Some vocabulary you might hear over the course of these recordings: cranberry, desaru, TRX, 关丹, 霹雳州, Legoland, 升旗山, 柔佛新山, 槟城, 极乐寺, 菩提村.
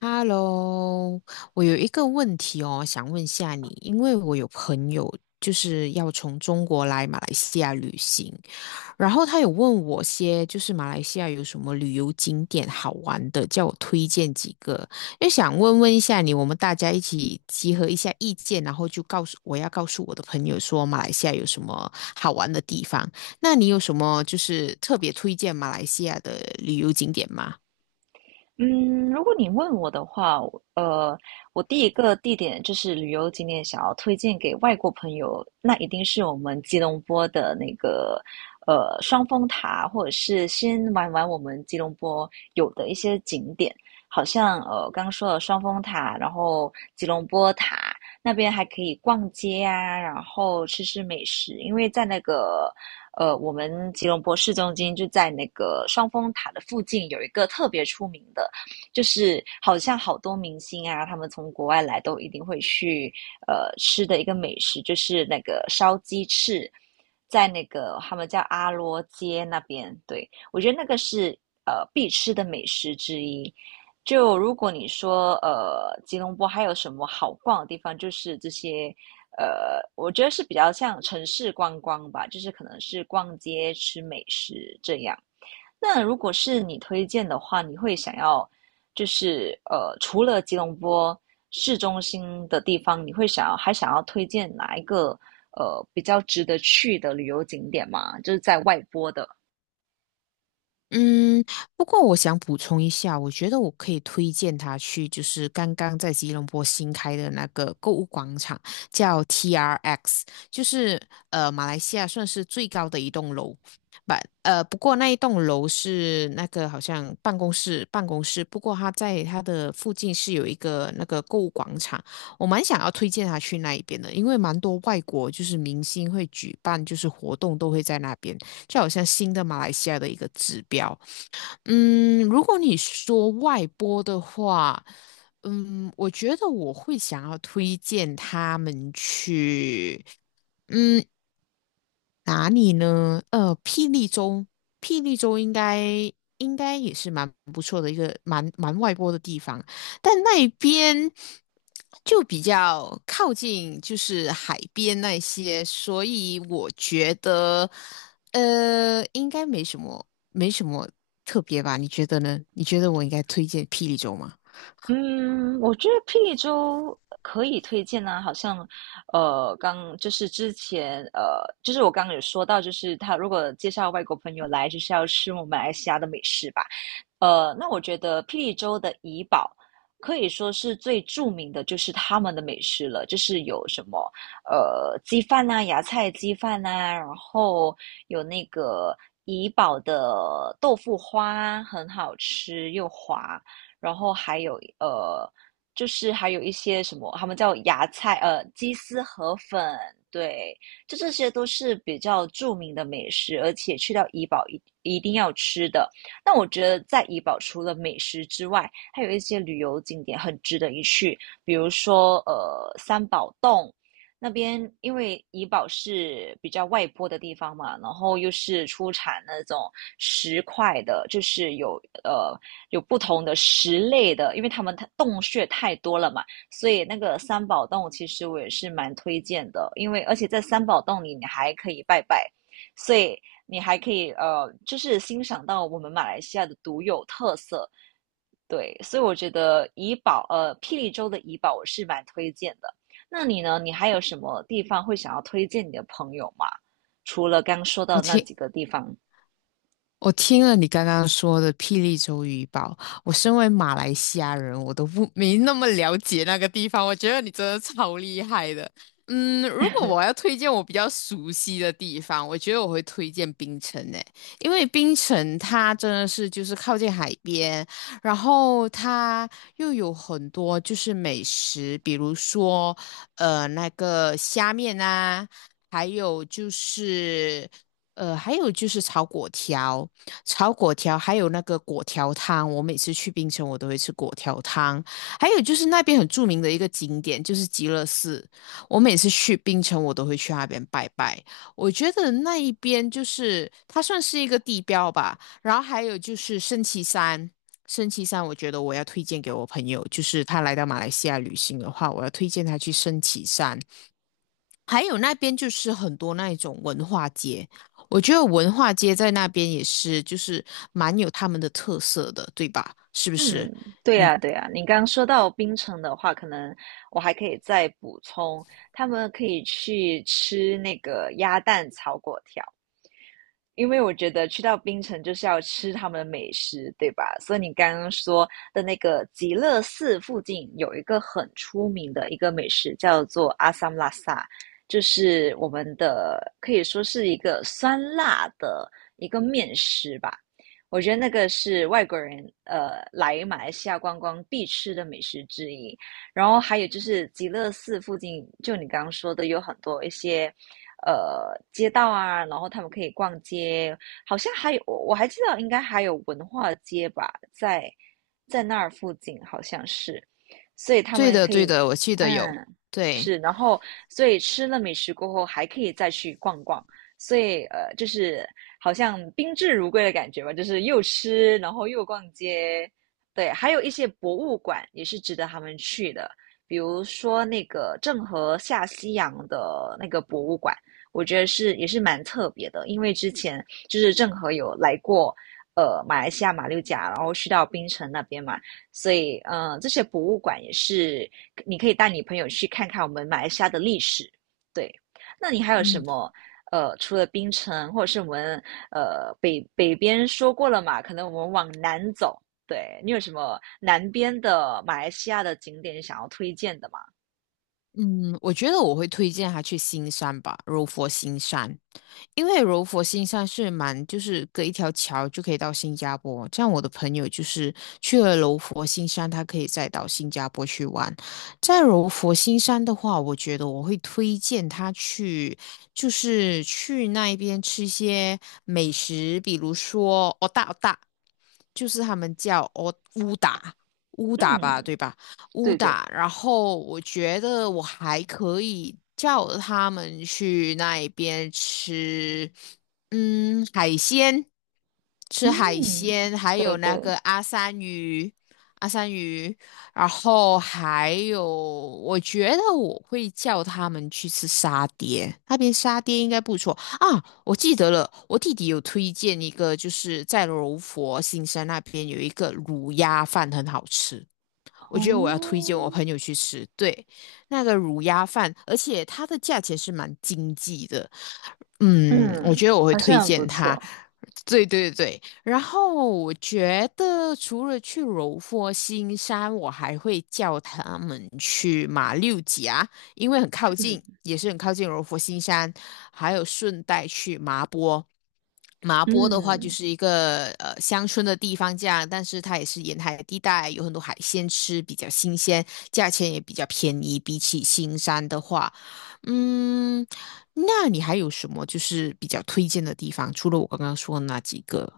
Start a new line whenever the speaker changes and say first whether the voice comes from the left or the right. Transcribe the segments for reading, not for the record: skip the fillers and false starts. left: Hello，我有一个问题哦，想问下你，因为我有朋友就是要从中国来马来西亚旅行，然后他有问我些就是马来西亚有什么旅游景点好玩的，叫我推荐几个，也想问问一下你，我们大家一起集合一下意见，然后就告诉我要告诉我的朋友说马来西亚有什么好玩的地方，那你有什么就是特别推荐马来西亚的旅游景点吗？
right: 嗯，如果你问我的话，我第一个地点就是旅游景点，想要推荐给外国朋友，那一定是我们吉隆坡的那个双峰塔，或者是先玩玩我们吉隆坡有的一些景点。好像刚刚说了双峰塔，然后吉隆坡塔那边还可以逛街啊，然后吃吃美食。因为在那个，我们吉隆坡市中心就在那个双峰塔的附近，有一个特别出名的，就是好像好多明星啊，他们从国外来都一定会去吃的一个美食，就是那个烧鸡翅，在那个他们叫阿罗街那边。对，我觉得那个是必吃的美食之一。就如果你说吉隆坡还有什么好逛的地方，就是这些。我觉得是比较像城市观光吧，就是可能是逛街吃美食这样。那如果是你推荐的话，你会想要就是，除了吉隆坡市中心的地方，你会想要还想要推荐哪一个比较值得去的旅游景点吗？就是在外坡的。
left: 嗯，不过我想补充一下，我觉得我可以推荐他去，就是刚刚在吉隆坡新开的那个购物广场，叫 TRX，就是马来西亚算是最高的一栋楼，不不过那一栋楼是那个好像办公室办公室，不过它在它的附近是有一个那个购物广场，我蛮想要推荐他去那一边的，因为蛮多外国就是明星会举办就是活动都会在那边。就好像新的马来西亚的一个指标。嗯，如果你说外播的话，嗯，我觉得我会想要推荐他们去。嗯，哪里呢？呃，霹雳州，霹雳州应该应该也是蛮不错的一个蛮外播的地方，但那边就比较靠近就是海边那些，所以我觉得应该没什么特别吧？你觉得呢？你觉得我应该推荐霹雳州吗？
right: 嗯，我觉得霹雳州可以推荐啊。好像，刚就是之前，就是我刚刚有说到，就是他如果介绍外国朋友来，就是要吃我们马来西亚的美食吧。那我觉得霹雳州的怡保可以说是最著名的，就是他们的美食了。就是有什么鸡饭呐、芽菜鸡饭呐，然后有那个怡保的豆腐花很好吃又滑，然后还有就是还有一些什么，他们叫芽菜鸡丝河粉。对，就这些都是比较著名的美食，而且去到怡宝一定要吃的。那我觉得在怡保除了美食之外，还有一些旅游景点很值得一去，比如说三宝洞。那边因为怡保是比较外坡的地方嘛，然后又是出产那种石块的，就是有不同的石类的，因为他们洞穴太多了嘛，所以那个三宝洞其实我也是蛮推荐的。因为而且在三宝洞里你还可以拜拜，所以你还可以就是欣赏到我们马来西亚的独有特色。对，所以我觉得霹雳州的怡保我是蛮推荐的。那你呢？你还有什么地方会想要推荐你的朋友吗？除了刚说
left: 我
right: 到那
left: 听
right: 几个地方。
left: 我听了你刚刚说的霹雳州渔堡，我身为马来西亚人，我都不没那么了解那个地方。我觉得你真的超厉害的。嗯，如果我要推荐我比较熟悉的地方，我觉得我会推荐槟城诶，因为槟城它真的是就是靠近海边，然后它又有很多就是美食，比如说那个虾面啊，还有就是。还有就是炒粿条，还有那个粿条汤。我每次去槟城，我都会吃粿条汤。还有就是那边很著名的一个景点，就是极乐寺。我每次去槟城，我都会去那边拜拜。我觉得那一边就是它算是一个地标吧。然后还有就是升旗山，我觉得我要推荐给我朋友，就是他来到马来西亚旅行的话，我要推荐他去升旗山。还有那边就是很多那一种文化街，我觉得文化街在那边也是，就是蛮有他们的特色的，对吧？是不是？
right: 嗯，对呀，对呀。你刚刚说到槟城的话，可能我还可以再补充，他们可以去吃那个鸭蛋炒粿条。因为我觉得去到槟城就是要吃他们的美食，对吧？所以你刚刚说的那个极乐寺附近有一个很出名的一个美食，叫做阿萨姆拉萨，就是我们的可以说是一个酸辣的一个面食吧。我觉得那个是外国人来马来西亚观光必吃的美食之一。然后还有就是极乐寺附近，就你刚刚说的，有很多一些街道啊，然后他们可以逛街。好像还有我还记得应该还有文化街吧，在在那儿附近好像是，所以他
left: 对
right: 们
left: 的，
right: 可以
left: 对的，我记得有。
right: 嗯
left: 对，
right: 是。然后所以吃了美食过后还可以再去逛逛。所以就是好像宾至如归的感觉吧，就是又吃，然后又逛街。对，还有一些博物馆也是值得他们去的，比如说那个郑和下西洋的那个博物馆，我觉得是也是蛮特别的。因为之前就是郑和有来过马来西亚马六甲，然后去到槟城那边嘛，所以这些博物馆也是你可以带你朋友去看看我们马来西亚的历史。对，那你还有什
left: 嗯
right: 么？除了槟城，或者是我们北边说过了嘛，可能我们往南走。对，你有什么南边的马来西亚的景点想要推荐的吗？
left: 嗯，我觉得我会推荐他去新山吧，柔佛新山。因为柔佛新山是蛮，就是隔一条桥就可以到新加坡。这样我的朋友就是去了柔佛新山，他可以再到新加坡去玩。在柔佛新山的话，我觉得我会推荐他去，就是去那一边吃一些美食，比如说哦大哦大，就是他们叫哦乌达吧，
right: 嗯，
left: 对吧？乌
right: 对对。
left: 达，然后我觉得我还可以叫他们去那边吃，嗯，海鲜。吃海
right: 嗯，
left: 鲜，还
right: 对
left: 有那
right: 对。
left: 个阿三鱼，然后还有，我觉得我会叫他们去吃沙爹，那边沙爹应该不错啊。我记得了，我弟弟有推荐一个，就是在柔佛新山那边有一个卤鸭饭很好吃，我
right: 哦，
left: 觉得我要推荐我朋友去吃。对，那个卤鸭饭，而且它的价钱是蛮经济的。嗯，我
right: 嗯，
left: 觉得我会
right: 好
left: 推
right: 像很不
left: 荐它。
right: 错。
left: 对对对，然后我觉得除了去柔佛新山，我还会叫他们去马六甲，因为很靠近，
right: 嗯
left: 也是很靠近柔佛新山，还有顺带去麻波，麻波的话就
right: 嗯。
left: 是一个乡村的地方，这样，但是它也是沿海地带，有很多海鲜吃，比较新鲜，价钱也比较便宜，比起新山的话，嗯。那你还有什么就是比较推荐的地方？除了我刚刚说的那几个？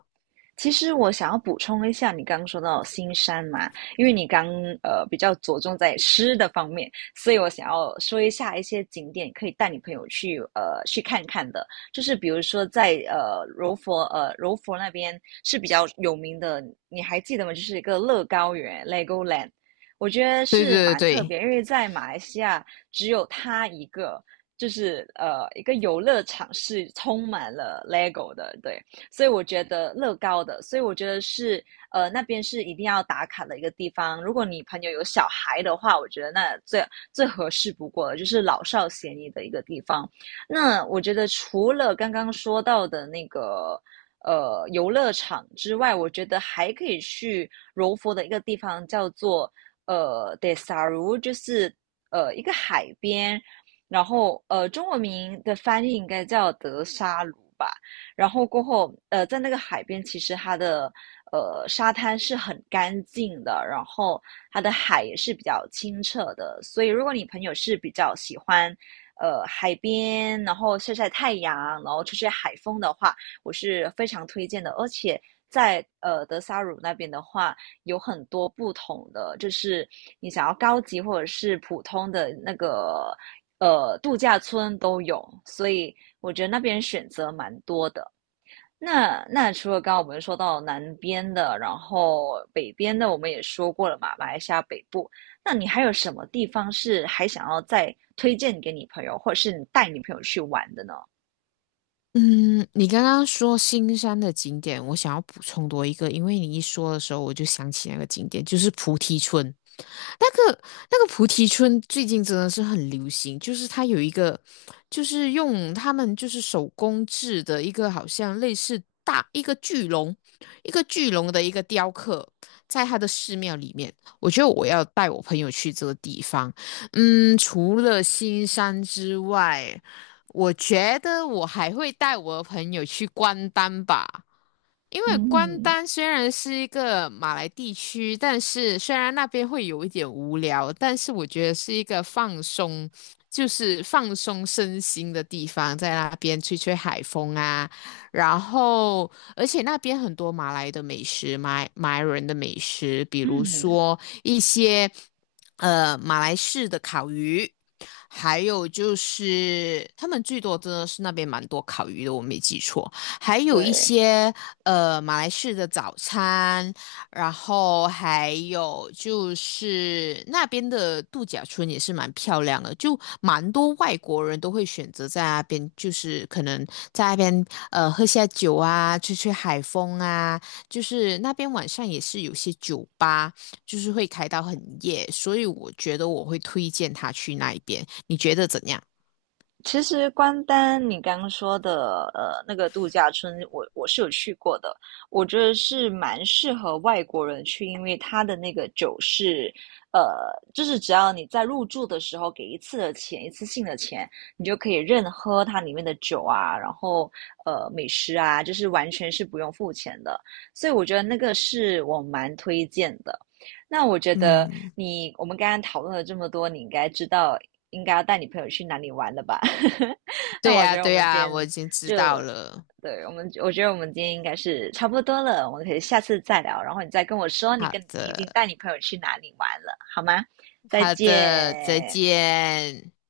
right: 其实我想要补充一下，你刚刚说到新山嘛。因为你刚比较着重在吃的方面，所以我想要说一下一些景点可以带你朋友去看看的。就是比如说在柔佛那边是比较有名的，你还记得吗？就是一个乐高园 （(Legoland),我觉得
left: 对
right: 是
left: 对对
right: 蛮特
left: 对，
right: 别，因为在马来西亚只有它一个。就是一个游乐场是充满了 LEGO 的。对，所以我觉得乐高的，所以我觉得是那边是一定要打卡的一个地方。如果你朋友有小孩的话，我觉得那最合适不过了，就是老少咸宜的一个地方。那我觉得除了刚刚说到的那个，游乐场之外，我觉得还可以去柔佛的一个地方，叫做Desaru 就是一个海边，然后中文名的翻译应该叫德沙鲁吧。然后过后，在那个海边，其实它的沙滩是很干净的，然后它的海也是比较清澈的。所以，如果你朋友是比较喜欢海边，然后晒晒太阳，然后吹吹海风的话，我是非常推荐的。而且在德萨鲁那边的话，有很多不同的，就是你想要高级或者是普通的那个,度假村都有，所以我觉得那边选择蛮多的。那那除了刚刚我们说到南边的，然后北边的我们也说过了嘛，马来西亚北部。那你还有什么地方是还想要再推荐给你朋友，或者是你带你朋友去玩的呢？
left: 嗯，你刚刚说新山的景点，我想要补充多一个，因为你一说的时候，我就想起那个景点，就是菩提村。那个那个菩提村最近真的是很流行，就是它有一个，就是用他们就是手工制的一个好像类似大一个一个巨龙的一个雕刻，在它的寺庙里面。我觉得我要带我朋友去这个地方。嗯，除了新山之外，我觉得我还会带我的朋友去关丹吧。因为关
right: 嗯。
left: 丹虽然是一个马来地区，但是虽然那边会有一点无聊，但是我觉得是一个就是放松身心的地方，在那边吹吹海风啊，然后而且那边很多马来的美食，马来人的美食，比如
right: 嗯。
left: 说一些马来式的烤鱼，还有就是他们最多真的是那边蛮多烤鱼的，我没记错。还有一
right: 对，
left: 些马来式的早餐，然后还有就是那边的度假村也是蛮漂亮的，就蛮多外国人都会选择在那边，就是可能在那边喝下酒啊，吹吹海风啊，就是那边晚上也是有些酒吧，就是会开到很夜，所以我觉得我会推荐他去那一边，你觉得怎样？
right: 其实关丹，你刚刚说的那个度假村，我是有去过的，我觉得是蛮适合外国人去。因为它的那个酒是，呃，就是只要你在入住的时候给一次的钱，一次性的钱，你就可以任喝它里面的酒啊，然后美食啊，就是完全是不用付钱的，所以我觉得那个是我蛮推荐的。那我觉得
left: 嗯，
right: 你，我们刚刚讨论了这么多，你应该知道应该要带你朋友去哪里玩了吧？那
left: 对
right: 我觉
left: 呀，
right: 得我
left: 对
right: 们今
left: 呀，我已
right: 天
left: 经知
right: 就，
left: 道了。
right: 对，我觉得我们今天应该是差不多了，我们可以下次再聊，然后你再跟我说你
left: 好
right: 跟你已经
left: 的，
right: 带你朋友去哪里玩了，好吗？再
left: 好的，再
right: 见。
left: 见。